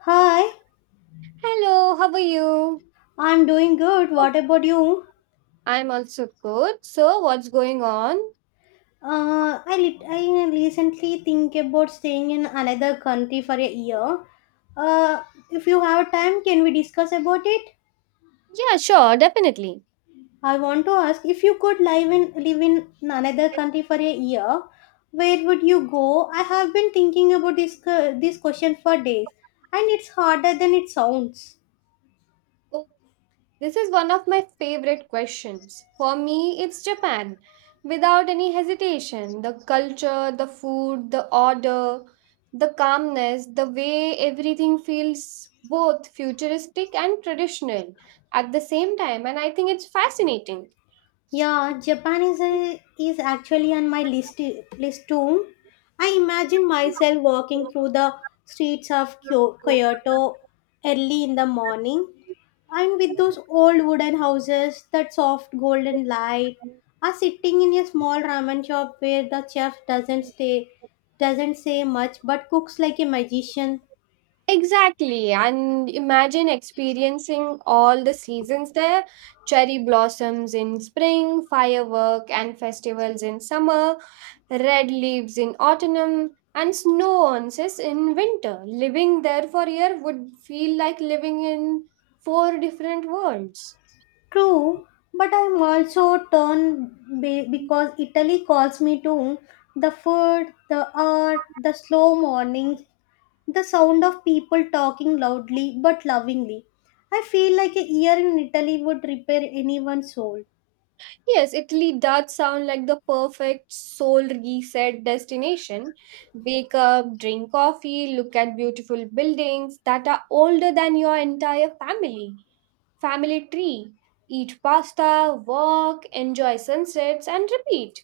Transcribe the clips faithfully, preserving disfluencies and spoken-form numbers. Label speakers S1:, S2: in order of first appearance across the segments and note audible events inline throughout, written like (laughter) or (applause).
S1: Hi,
S2: Hello, how are you?
S1: I'm doing good. What about you?
S2: I'm also good. So, what's going on?
S1: Uh, I, lit I recently think about staying in another country for a year. Uh, if you have time, can we discuss about it?
S2: Yeah, sure, definitely.
S1: I want to ask if you could live in live in another country for a year, where would you go? I have been thinking about this cu- this question for days, and it's harder than it sounds.
S2: Oh, this is one of my favorite questions. For me, it's Japan. Without any hesitation, the culture, the food, the order, the calmness, the way everything feels both futuristic and traditional at the same time. And I think it's fascinating.
S1: Yeah, Japan is a, is actually on my list list too. I imagine myself walking through the streets of Kyo- Kyoto early in the morning, and with those old wooden houses, that soft golden light, or sitting in a small ramen shop where the chef doesn't stay doesn't say much but cooks like a magician.
S2: Exactly. And imagine experiencing all the seasons there, cherry blossoms in spring, firework and festivals in summer, red leaves in autumn and snow onces in winter. Living there for a year would feel like living in four different worlds.
S1: True, but I'm also torn be- because Italy calls me to the food, the art, the slow mornings, the sound of people talking loudly but lovingly. I feel like a year in Italy would repair anyone's soul.
S2: Yes, Italy does sound like the perfect soul reset destination. Wake up, drink coffee, look at beautiful buildings that are older than your entire family. Family tree. Eat pasta, walk, enjoy sunsets, and repeat.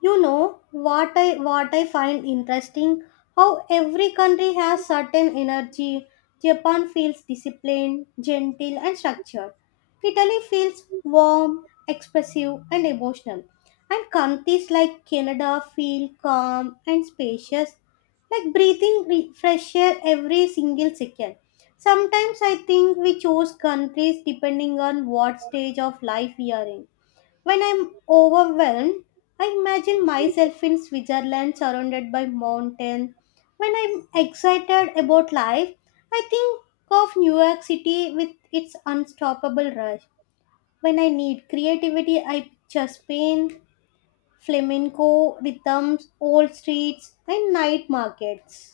S1: You know what I what I find interesting? How every country has certain energy. Japan feels disciplined, gentle, and structured. Italy feels warm, expressive, and emotional. And countries like Canada feel calm and spacious, like breathing re- fresh air every single second. Sometimes I think we choose countries depending on what stage of life we are in. When I'm overwhelmed, I imagine myself in Switzerland surrounded by mountains. When I'm excited about life, I think of New York City with its unstoppable rush. When I need creativity, I picture Spain, flamenco rhythms, old streets, and night markets.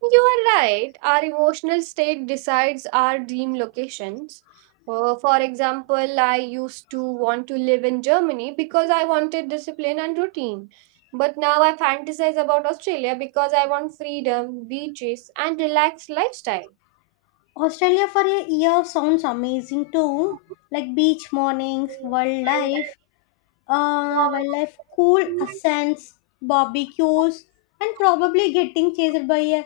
S2: You are right. Our emotional state decides our dream locations. Uh, for example, I used to want to live in Germany because I wanted discipline and routine. But now I fantasize about Australia because I want freedom, beaches, and relaxed lifestyle.
S1: Australia for a year sounds amazing too, like beach mornings, wildlife, uh, wildlife, cool ascents, barbecues, and probably getting chased by a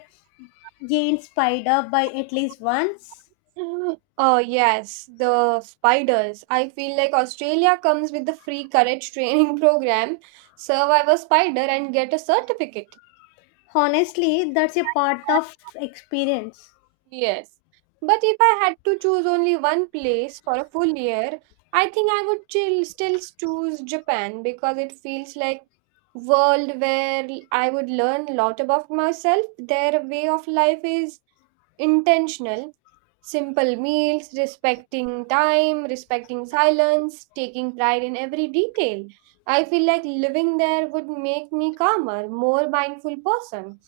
S1: giant spider by at least once.
S2: Oh, yes, the spiders. I feel like Australia comes with the free courage training (laughs) program, survive a spider and get a certificate.
S1: Honestly, that's a part of experience.
S2: Yes. But if I had to choose only one place for a full year, I think I would chill, still choose Japan because it feels like world where I would learn a lot about myself. Their way of life is intentional, simple meals, respecting time, respecting silence, taking pride in every detail. I feel like living there would make me calmer, more mindful person.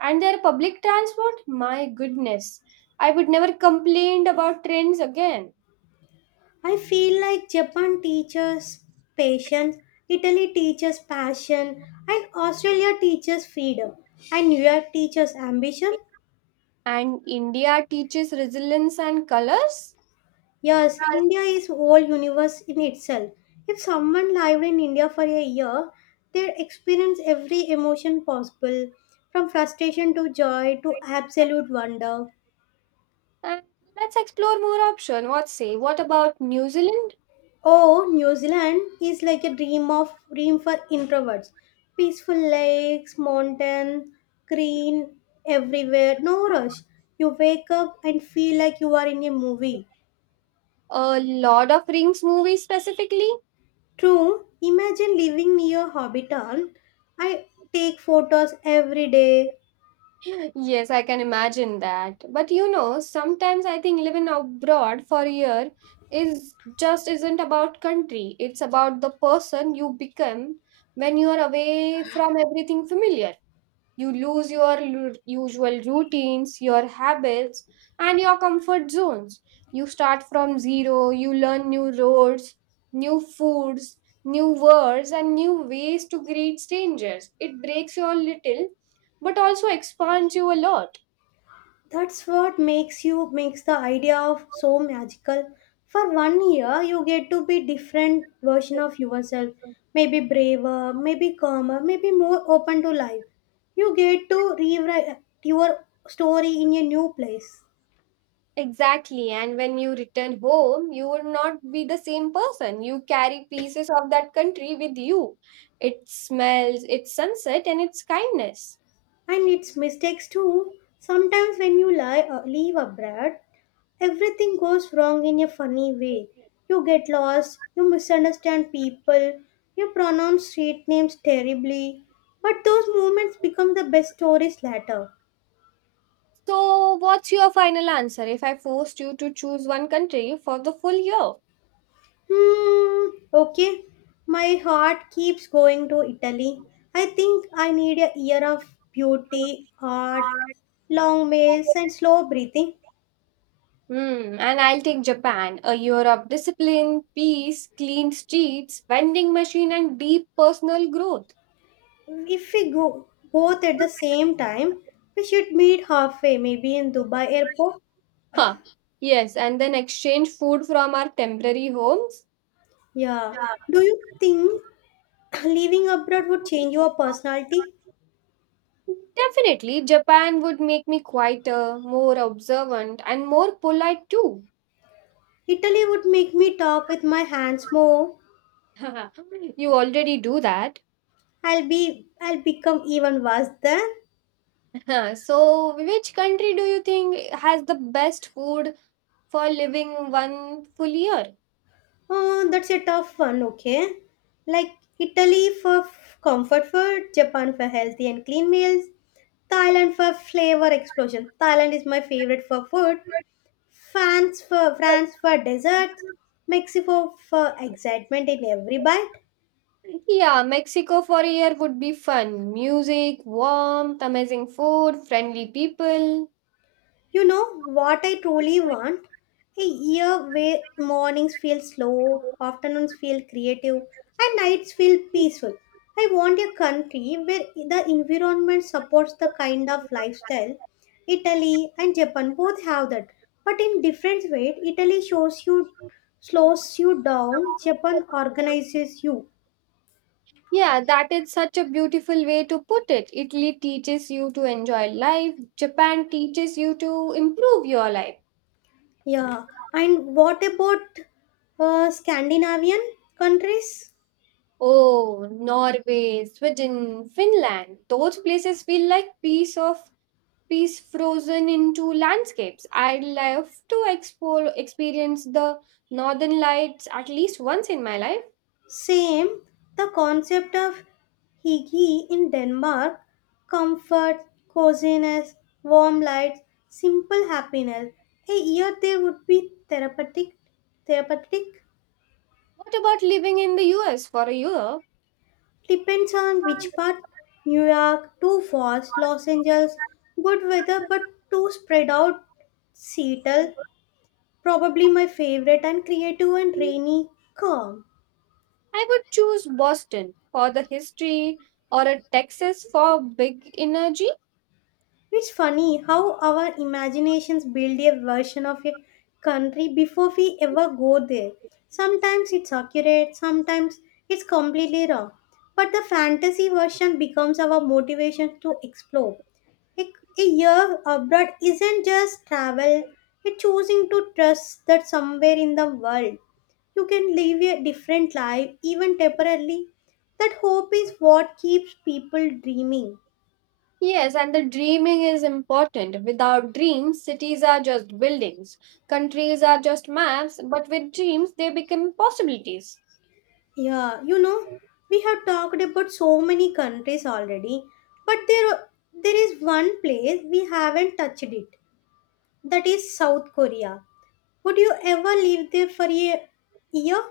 S2: And their public transport, my goodness, I would never complain about trains again.
S1: I feel like Japan teaches patience, Italy teaches passion, and Australia teaches freedom, and New York teaches ambition.
S2: And India teaches resilience and colors.
S1: Yes, India is whole universe in itself. If someone lived in India for a year, they'd experience every emotion possible, from frustration to joy to absolute wonder.
S2: And let's explore more option. What say? What about New Zealand?
S1: Oh, New Zealand is like a dream of dream for introverts. Peaceful lakes, mountains, green everywhere, no rush. You wake up and feel like you are in a movie.
S2: A Lord of Rings movie specifically?
S1: True, imagine living near Hobbiton. I take photos every day.
S2: (laughs) Yes, I can imagine that. But you know, sometimes I think living abroad for a year is just isn't about country. It's about the person you become when you are away from everything familiar. You lose your lu- usual routines, your habits, and your comfort zones. You start from zero, you learn new roads, new foods, new words, and new ways to greet strangers. It breaks you a little, but also expands you a lot.
S1: That's what makes you makes the idea of so magical. For one year you get to be different version of yourself. Maybe braver, maybe calmer, maybe more open to life. You get to rewrite your story in a new place.
S2: Exactly. And when you return home, you will not be the same person. You carry pieces of that country with you. It smells, its sunset, and its kindness.
S1: And it's mistakes too. Sometimes when you lie, uh, leave abroad, everything goes wrong in a funny way. You get lost, you misunderstand people, you pronounce street names terribly. But those moments become the best stories later.
S2: So, what's your final answer if I forced you to choose one country for the full year?
S1: Hmm, okay. My heart keeps going to Italy. I think I need a year of beauty, art, long meals, and slow breathing.
S2: Hmm, and I'll take Japan, a year of discipline, peace, clean streets, vending machine, and deep personal growth.
S1: If we go both at the same time, we should meet halfway, maybe in Dubai airport.
S2: Huh. Yes, and then exchange food from our temporary homes.
S1: Yeah. Do you think (clears throat) living abroad would change your personality?
S2: Definitely, Japan would make me quieter, more observant, and more polite too.
S1: Italy would make me talk with my hands more.
S2: (laughs) You already do that.
S1: I'll be I'll become even worse then.
S2: (laughs) So, which country do you think has the best food for living one full year?
S1: Oh, that's a tough one, okay? Like Italy for f- comfort food, Japan for healthy and clean meals, Thailand for flavor explosion. Thailand is my favorite for food. France for France for desserts, Mexico for excitement in every bite.
S2: Yeah, Mexico for a year would be fun. Music, warmth, amazing food, friendly people.
S1: You know what I truly want? A year where mornings feel slow, afternoons feel creative, and nights feel peaceful. I want a country where the environment supports the kind of lifestyle. Italy and Japan both have that, but in different ways. Italy shows you, slows you down. Japan organizes you.
S2: Yeah, that is such a beautiful way to put it. Italy teaches you to enjoy life, Japan teaches you to improve your life.
S1: Yeah. And what about uh, Scandinavian countries?
S2: Oh, Norway, Sweden, Finland, those places feel like piece of piece frozen into landscapes. I'd love to explore, experience the northern lights at least once in my life.
S1: Same, the concept of hygge in Denmark, comfort, coziness, warm lights, simple happiness. A year there would be therapeutic, therapeutic,
S2: What about living in the U S for a year?
S1: depends on which part. New York, too fast, Los Angeles, good weather but too spread out. Seattle, probably my favorite and creative and rainy, calm.
S2: I would choose Boston for the history or a Texas for big energy.
S1: It's funny how our imaginations build a version of a country before we ever go there. Sometimes it's accurate, sometimes it's completely wrong. But the fantasy version becomes our motivation to explore. Like a year abroad isn't just travel, it's choosing to trust that somewhere in the world you can live a different life, even temporarily. That hope is what keeps people dreaming.
S2: Yes, and the dreaming is important. Without dreams, cities are just buildings, countries are just maps, but with dreams, they become possibilities.
S1: Yeah, you know, we have talked about so many countries already, but there there is one place we haven't touched it. That is South Korea. Would you ever live there for a year?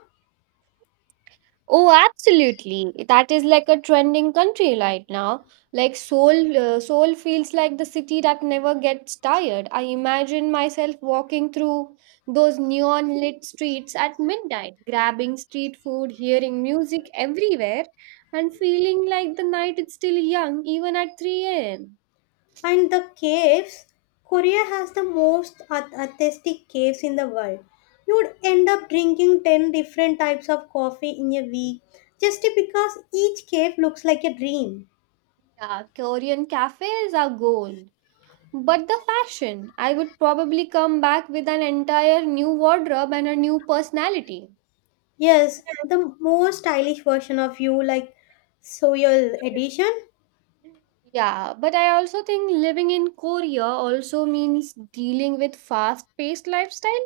S2: Oh, absolutely. That is like a trending country right now. Like soul, uh, soul feels like the city that never gets tired. I imagine myself walking through those neon lit streets at midnight, grabbing street food, hearing music everywhere, and feeling like the night is still young, even at three a m.
S1: And the caves, Korea has the most arth- artistic caves in the world. You would end up drinking ten different types of coffee in a week just because each cave looks like a dream.
S2: Yeah, Korean cafes are gold. But the fashion, I would probably come back with an entire new wardrobe and a new personality.
S1: Yes, the more stylish version of you, like Soyul edition.
S2: Yeah, but I also think living in Korea also means dealing with fast-paced lifestyle.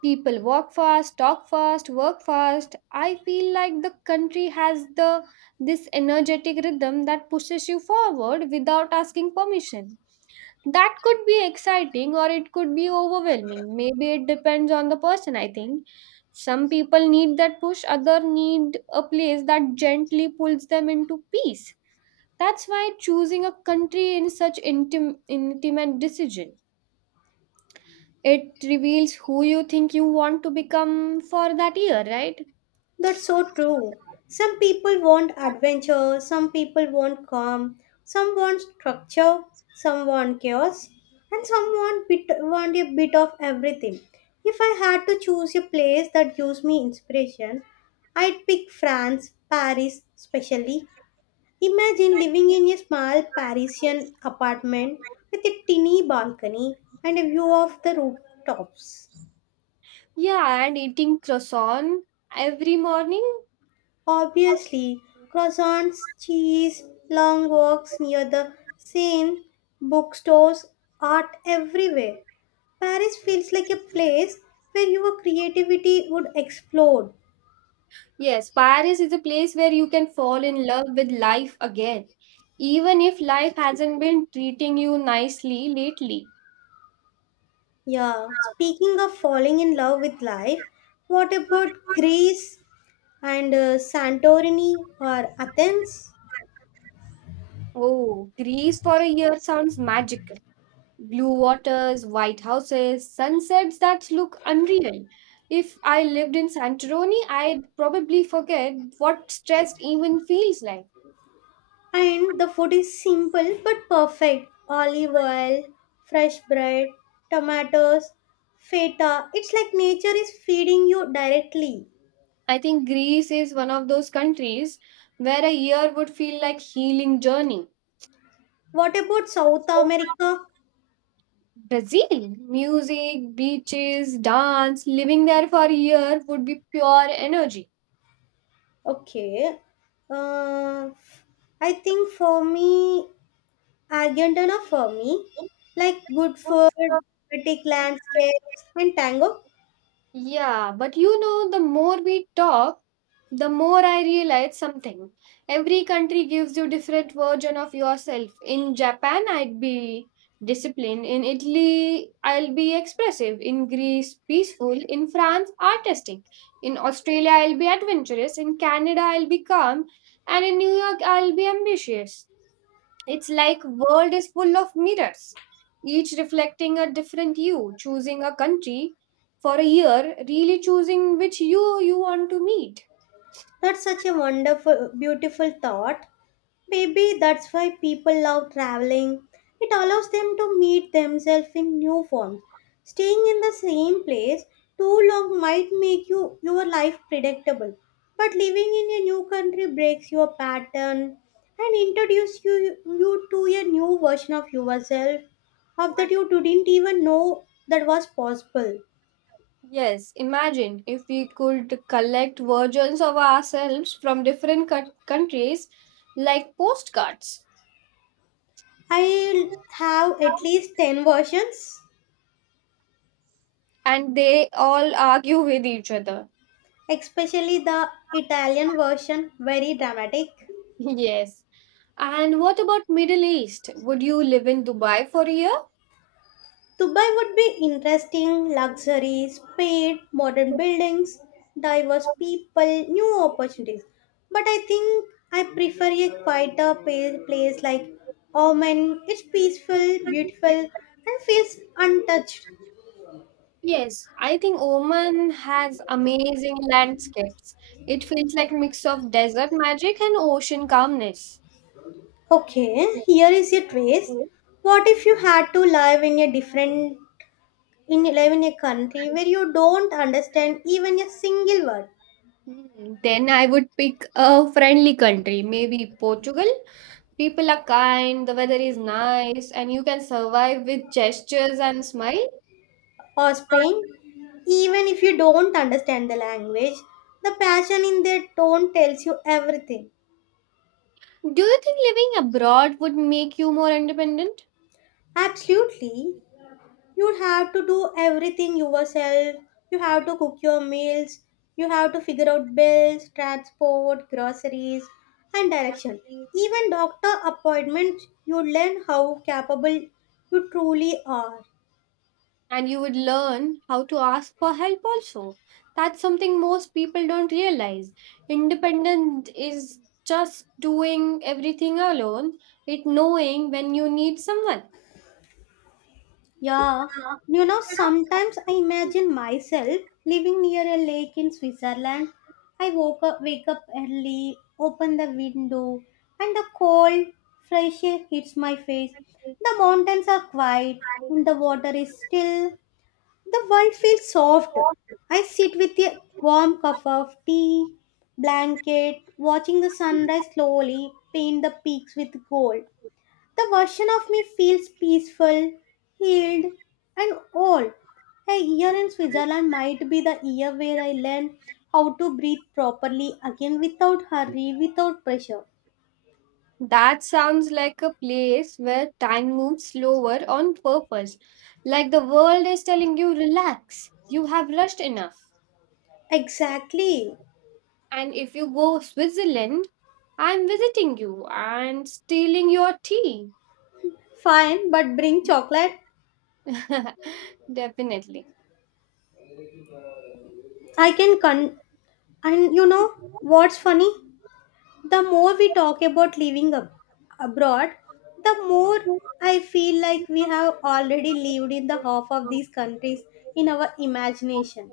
S2: People walk fast, talk fast, work fast. I feel like the country has the this energetic rhythm that pushes you forward without asking permission. That could be exciting or it could be overwhelming. Maybe it depends on the person, I think. Some people need that push, other need a place that gently pulls them into peace, that's why choosing a country in such intim- intimate decision. It reveals who you think you want to become for that year, right?
S1: That's so true. Some people want adventure, some people want calm, some want structure, some want chaos, and some want, bit, want a bit of everything. If I had to choose a place that gives me inspiration, I'd pick France, Paris, especially. Imagine living in a small Parisian apartment with a tiny balcony and a view of the rooftops.
S2: Yeah, and eating croissant every morning.
S1: Obviously, croissants, cheese, long walks near the Seine, bookstores, art everywhere. Paris feels like a place where your creativity would explode.
S2: Yes, Paris is a place where you can fall in love with life again, even if life hasn't been treating you nicely lately.
S1: Yeah, speaking of falling in love with life, what about Greece and uh, Santorini or Athens?
S2: Oh, Greece for a year sounds magical. Blue waters, white houses, sunsets that look unreal. If I lived in Santorini, I'd probably forget what stress even feels like.
S1: And the food is simple but perfect olive oil, fresh bread, tomatoes, feta. It's like nature is feeding you directly.
S2: I think Greece is one of those countries where a year would feel like healing journey.
S1: What about South America?
S2: Brazil, music, beaches, dance, living there for a year would be pure energy.
S1: Okay. Uh, I think for me, Argentina for me, like good food, pretty landscapes, and tango.
S2: Yeah, but you know, the more we talk, the more I realize something, every country gives you different version of yourself. In Japan I'd be disciplined, in Italy I'll be expressive, in Greece peaceful, in France artistic, in Australia I'll be adventurous, in Canada I'll be calm, and in New York I'll be ambitious. It's like world is full of mirrors, each reflecting a different you. Choosing a country for a year really choosing which you you want to meet.
S1: That's such a wonderful, beautiful thought. Maybe that's why people love traveling. It allows them to meet themselves in new forms. Staying in the same place too long might make you your life predictable, but living in a new country breaks your pattern and introduces you, you to a new version of yourself of that you didn't even know that was possible.
S2: Yes, imagine if we could collect versions of ourselves from different cou- countries like postcards,
S1: I have at least ten versions,
S2: and they all argue with each other.
S1: especially the Italian version, very dramatic.
S2: (laughs) Yes. And what about Middle East? Would you live in Dubai for a year?
S1: Dubai would be interesting, luxury, speed, modern buildings, diverse people, new opportunities. But I think I prefer a quieter pa- place like Oman. It's peaceful, beautiful, and feels untouched.
S2: Yes, I think Oman has amazing landscapes. It feels like a mix of desert magic and ocean calmness.
S1: Okay, here is your twist. What if you had to live in a different in live in a country where you don't understand even a single word?
S2: Hmm, then I would pick a friendly country, maybe Portugal. People are kind, the weather is nice, and you can survive with gestures and smile.
S1: Or Spain, even if you don't understand the language, the passion in their tone tells you everything.
S2: Do you think living abroad would make you more independent?
S1: Absolutely, you have to do everything yourself. You have to cook your meals, you have to figure out bills, transport, groceries, and direction. Even doctor appointments, you learn how capable you truly are.
S2: And you would learn how to ask for help also. That's something most people don't realize. Independent is just doing everything alone, it knowing when you need someone.
S1: Yeah, you know, sometimes I imagine myself living near a lake in Switzerland. I woke up, wake up early, open the window, and the cold, fresh air hits my face. The mountains are quiet, and the water is still. The world feels soft. I sit with a warm cup of tea, blanket, watching the sunrise slowly paint the peaks with gold. The version of me feels peaceful, healed, and old. A year in Switzerland might be the year where I learn how to breathe properly again without hurry, without pressure.
S2: That sounds like a place where time moves slower on purpose. Like the world is telling you, relax, you have rushed enough.
S1: Exactly.
S2: And if you go Switzerland, I'm visiting you and stealing your tea.
S1: Fine, but bring chocolate.
S2: (laughs) Definitely.
S1: I can con. And you know what's funny? The more we talk about living ab- abroad, the more I feel like we have already lived in the half of these countries in our imagination.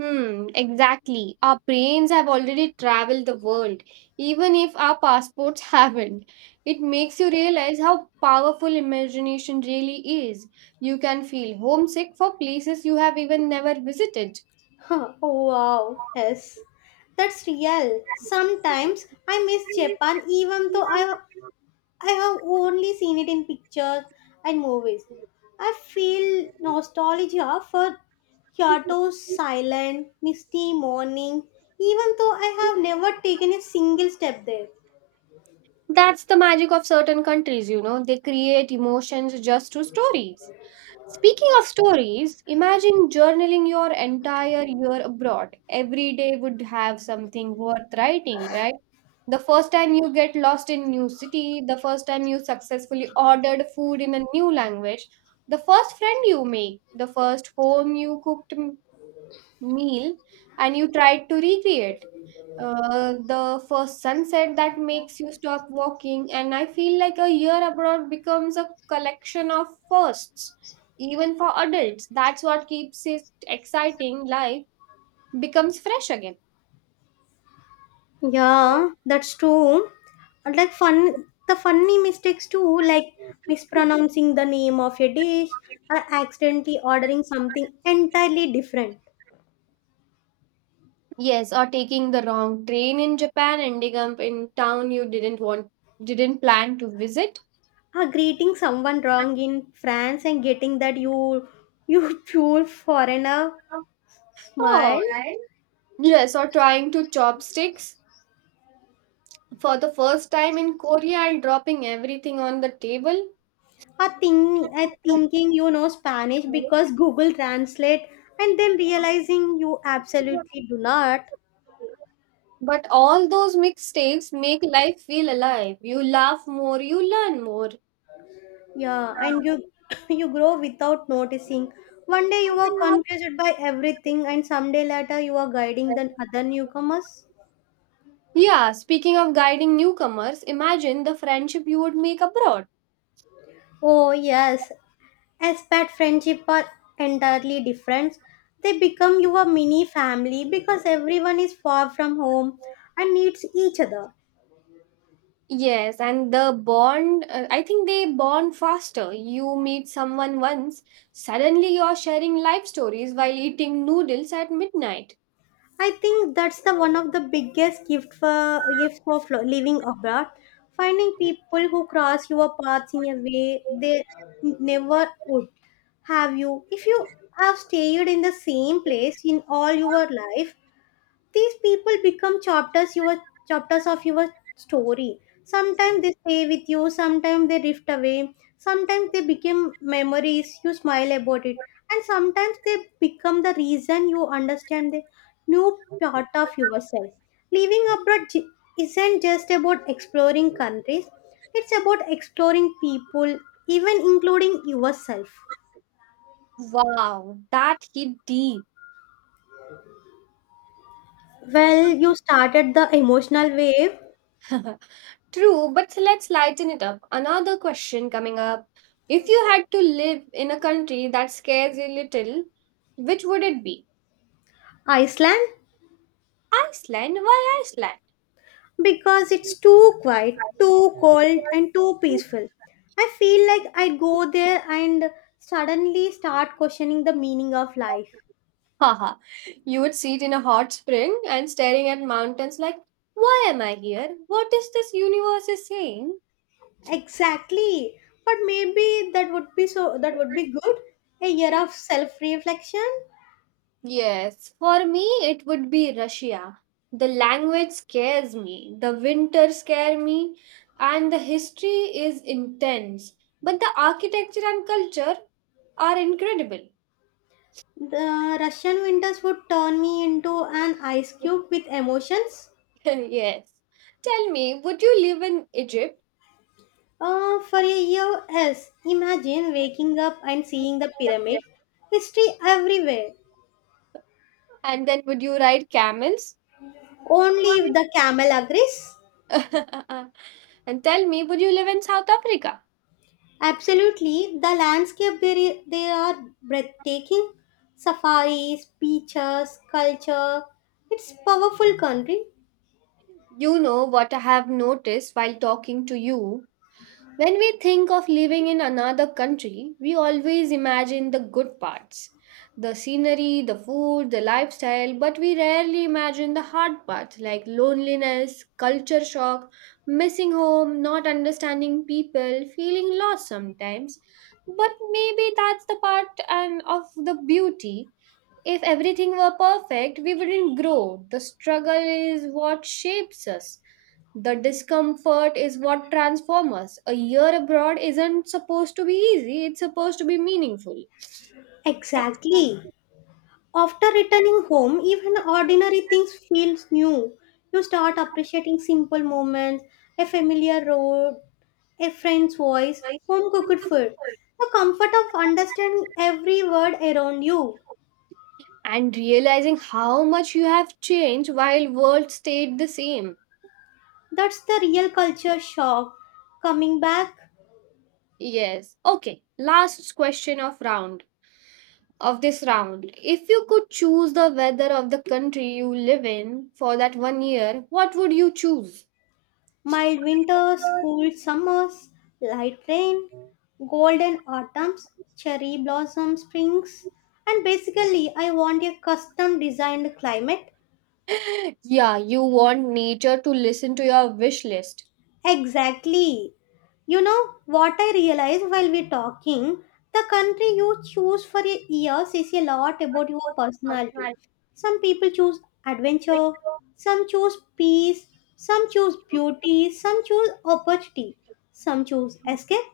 S2: Hmm, exactly. Our brains have already traveled the world, even if our passports (laughs) haven't. It makes you realize how powerful imagination really is. You can feel homesick for places you have even never visited.
S1: Huh, oh, wow, yes, that's real. Sometimes I miss Japan even though I, I have only seen it in pictures and movies. I feel nostalgia for Kyoto's silent, misty morning, even though I have never taken a single step there.
S2: That's the magic of certain countries, you know, they create emotions just through stories. Speaking of stories, imagine journaling your entire year abroad. Every day would have something worth writing, right? The first time you get lost in new city, the first time you successfully ordered food in a new language, the first friend you make, the first home you cooked m- meal and you tried to recreate. Uh, the first sunset that makes you stop walking, and I feel like a year abroad becomes a collection of firsts. Even for adults, that's what keeps it exciting. Life becomes fresh again.
S1: Yeah, that's true. And like fun, the funny mistakes too, like mispronouncing the name of a dish or accidentally ordering something entirely different.
S2: Yes, or taking the wrong train in Japan, ending up in town you didn't want didn't plan to visit.
S1: Or greeting someone wrong in France and getting that you you (laughs) pure foreigner
S2: Oh,
S1: smile.
S2: and yes, or trying to chopsticks for the first time in Korea and dropping everything on the table.
S1: Or think, uh, thinking you know Spanish because Google Translate and then realizing you absolutely do not.
S2: But all those mistakes make life feel alive. You laugh more, you learn more.
S1: Yeah, and you (coughs) you grow without noticing. One day you are confused by everything, and someday later you are guiding the other newcomers.
S2: Yeah, speaking of guiding newcomers, imagine the friendship you would make abroad.
S1: Oh yes, as pet friendship are entirely different. They become your mini family because everyone is far from home and needs each other.
S2: Yes, and the bond, uh, I think they bond faster. You meet someone once, suddenly you're sharing life stories while eating noodles at midnight.
S1: I think that's the one of the biggest gift for gifts of lo- living abroad. Finding people who cross your paths in a way they n- never would have you. If you have stayed in the same place in all your life, these people become chapters your chapters of your story. Sometimes they stay with you, sometimes they drift away, sometimes they become memories you smile about it, and sometimes they become the reason you understand the new part of yourself. Living abroad j- isn't just about exploring countries, it's about exploring people, even including yourself.
S2: Wow, that hit deep.
S1: Well, you started the emotional wave.
S2: (laughs) True, but let's lighten it up. Another question coming up. If you had to live in a country that scares you little, which would it be?
S1: Iceland.
S2: Iceland? Why Iceland?
S1: Because it's too quiet, too cold, and too peaceful. I feel like I go there and suddenly start questioning the meaning of life.
S2: Haha, you would sit in a hot spring and staring at mountains like, why am I here? What is this universe is saying?
S1: Exactly. But maybe that would be so that would be good. A year of self-reflection.
S2: Yes, for me it would be Russia. The language scares me, the winter scare me, and the history is intense. But the architecture and culture are incredible.
S1: The Russian winters would turn me into an ice cube with emotions.
S2: (laughs) Yes. Tell me, would you live in Egypt?
S1: Uh, for a year, yes. Imagine waking up and seeing the pyramid. History everywhere.
S2: And then would you ride camels?
S1: Only if the camel agrees.
S2: (laughs) And tell me, would you live in South Africa?
S1: Absolutely, the landscape there i- they are breathtaking. Safaris, beaches, culture. It's powerful country.
S2: You know what I have noticed while talking to you? When we think of living in another country, we always imagine the good parts, the scenery, the food, the lifestyle, but we rarely imagine the hard parts like loneliness, culture shock, missing home, not understanding people, feeling lost sometimes. But maybe that's the part and of the beauty. If everything were perfect, we wouldn't grow. The struggle is what shapes us, the discomfort is what transforms us. A year abroad isn't supposed to be easy, it's supposed to be meaningful.
S1: Exactly. After returning home, even ordinary things feels new. You start appreciating simple moments, a familiar road, a friend's voice, home cooked food. The comfort of understanding every word around you.
S2: And realizing how much you have changed while world stayed the same.
S1: That's the real culture shock. Coming back.
S2: Yes. Okay, last question of round of this round. If you could choose the weather of the country you live in for that one year, what would you choose?
S1: Mild winters, cool summers, light rain, golden autumns, cherry blossom springs, and basically, I want a custom designed climate.
S2: (laughs) Yeah, you want nature to listen to your wish list.
S1: Exactly. You know what I realized while we're talking? The country you choose for your years says a lot about your personality. Some people choose adventure, some choose peace, some choose beauty, some choose opportunity, some choose escape,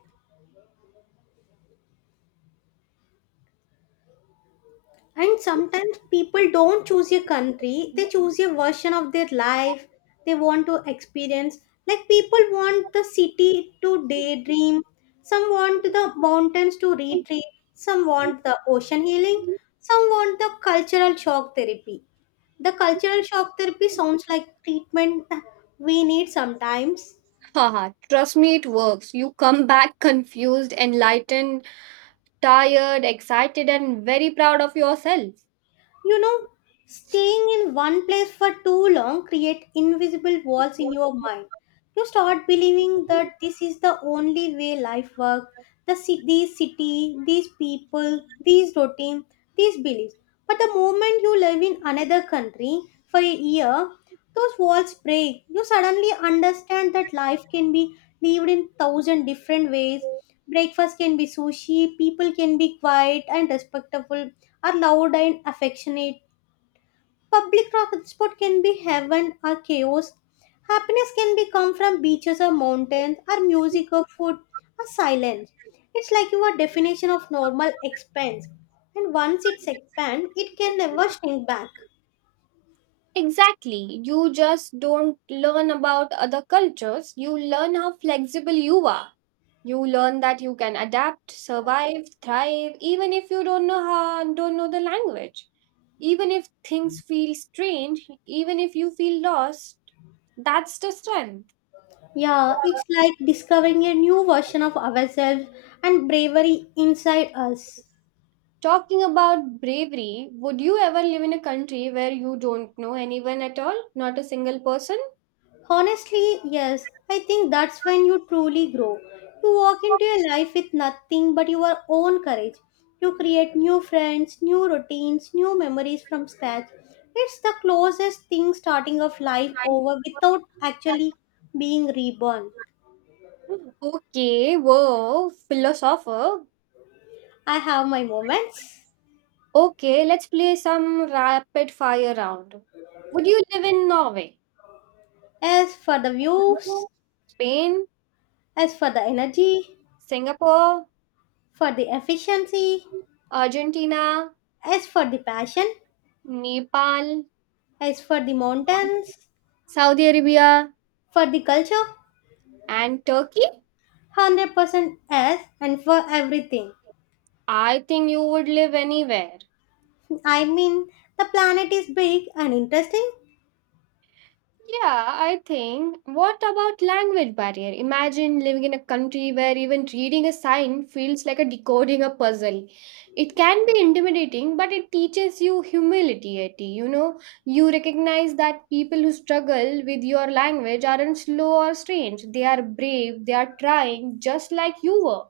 S1: and sometimes people don't choose a country, they choose a version of their life they want to experience. Like people want the city to daydream, some want the mountains to retreat, some want the ocean healing, some want the cultural shock therapy. The cultural shock therapy sounds like treatment we need sometimes.
S2: (laughs) Haha, trust me, it works. You come back confused, enlightened, tired, excited, and very proud of yourself.
S1: You know, staying in one place for too long create invisible walls in your mind. You start believing that this is the only way life works, the ci- these city, these people, these routine, these beliefs. But the moment you live in another country for a year, those walls break. You suddenly understand that life can be lived in thousand different ways. Breakfast can be sushi, people can be quiet and respectful, or loud and affectionate. Public transport can be heaven or chaos. Happiness can be come from beaches or mountains, or music or food or silence. It's like your definition of normal expands, and once it's expand, it can never shrink back.
S2: Exactly. You just don't learn about other cultures, you learn how flexible you are. You learn that you can adapt, survive, thrive, even if you don't know how, don't know the language. Even if things feel strange, even if you feel lost, that's the strength.
S1: Yeah, it's like discovering a new version of ourselves and bravery inside us.
S2: Talking about bravery, would you ever live in a country where you don't know anyone at all? Not a single person?
S1: Honestly, yes, I think that's when you truly grow. You walk into your life with nothing but your own courage. You create new friends, new routines, new memories from scratch. It's the closest thing starting of life over without actually being reborn.
S2: Okay, whoa, philosopher.
S1: I have my moments.
S2: Okay, let's play some rapid fire round. Would you live in Norway,
S1: As for the views,
S2: Hello. Spain,
S1: as for the energy,
S2: Singapore,
S1: for the efficiency,
S2: Argentina,
S1: as for the passion,
S2: Nepal,
S1: as for the mountains,
S2: Saudi Arabia,
S1: for the culture,
S2: and Turkey?
S1: one hundred percent as and for everything.
S2: I think you would live anywhere.
S1: I mean, the planet is big and interesting.
S2: Yeah, I think. What about language barrier? Imagine living in a country where even reading a sign feels like a decoding a puzzle. It can be intimidating, but it teaches you humility. Eti. You know, you recognize that people who struggle with your language aren't slow or strange. They are brave, they are trying, just like you were.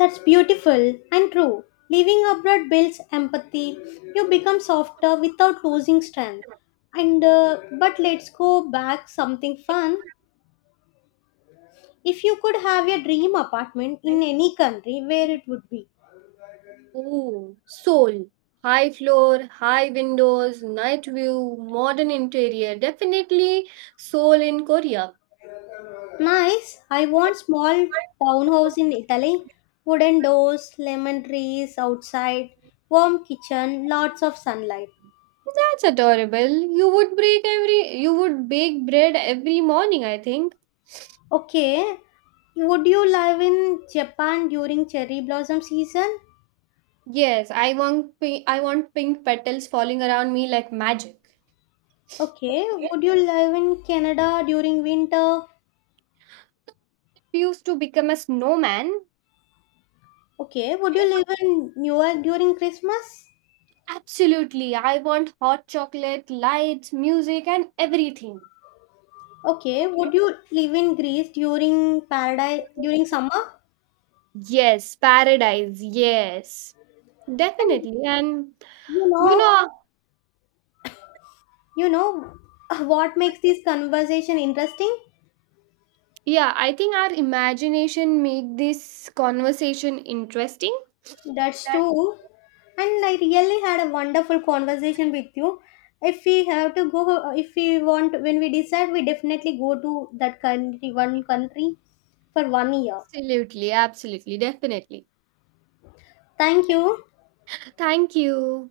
S1: That's beautiful and true. Living abroad builds empathy. You become softer without losing strength. And uh, but let's go back something fun. If you could have your dream apartment in any country, where it would be?
S2: Ooh, soul. High floor, high windows, night view, modern interior. Definitely soul in Korea.
S1: Nice. I want small townhouse in Italy. Wooden doors, lemon trees outside, warm kitchen, lots of sunlight.
S2: That's adorable. You would break every you would bake bread every morning, I think.
S1: Okay. Would you live in Japan during cherry blossom season?
S2: Yes, I want pi- I want pink petals falling around me like magic.
S1: Okay. Would you live in Canada during winter?
S2: Refuse to become a snowman.
S1: Okay. Would you live in New York during Christmas?
S2: Absolutely. I want hot chocolate, lights, music and everything.
S1: Okay. Would you live in Greece during paradise during summer?
S2: Yes, paradise. Yes.
S1: And
S2: Definitely. And
S1: you
S2: you
S1: know,
S2: know,
S1: You know (laughs) what makes this conversation interesting?
S2: yeah, I think our imagination make this conversation interesting.
S1: That's true. And I really had a wonderful conversation with you. If we have to go, if we want, when we decide, we definitely go to that country, one country for one year.
S2: Absolutely, absolutely, definitely.
S1: Thank you.
S2: Thank you.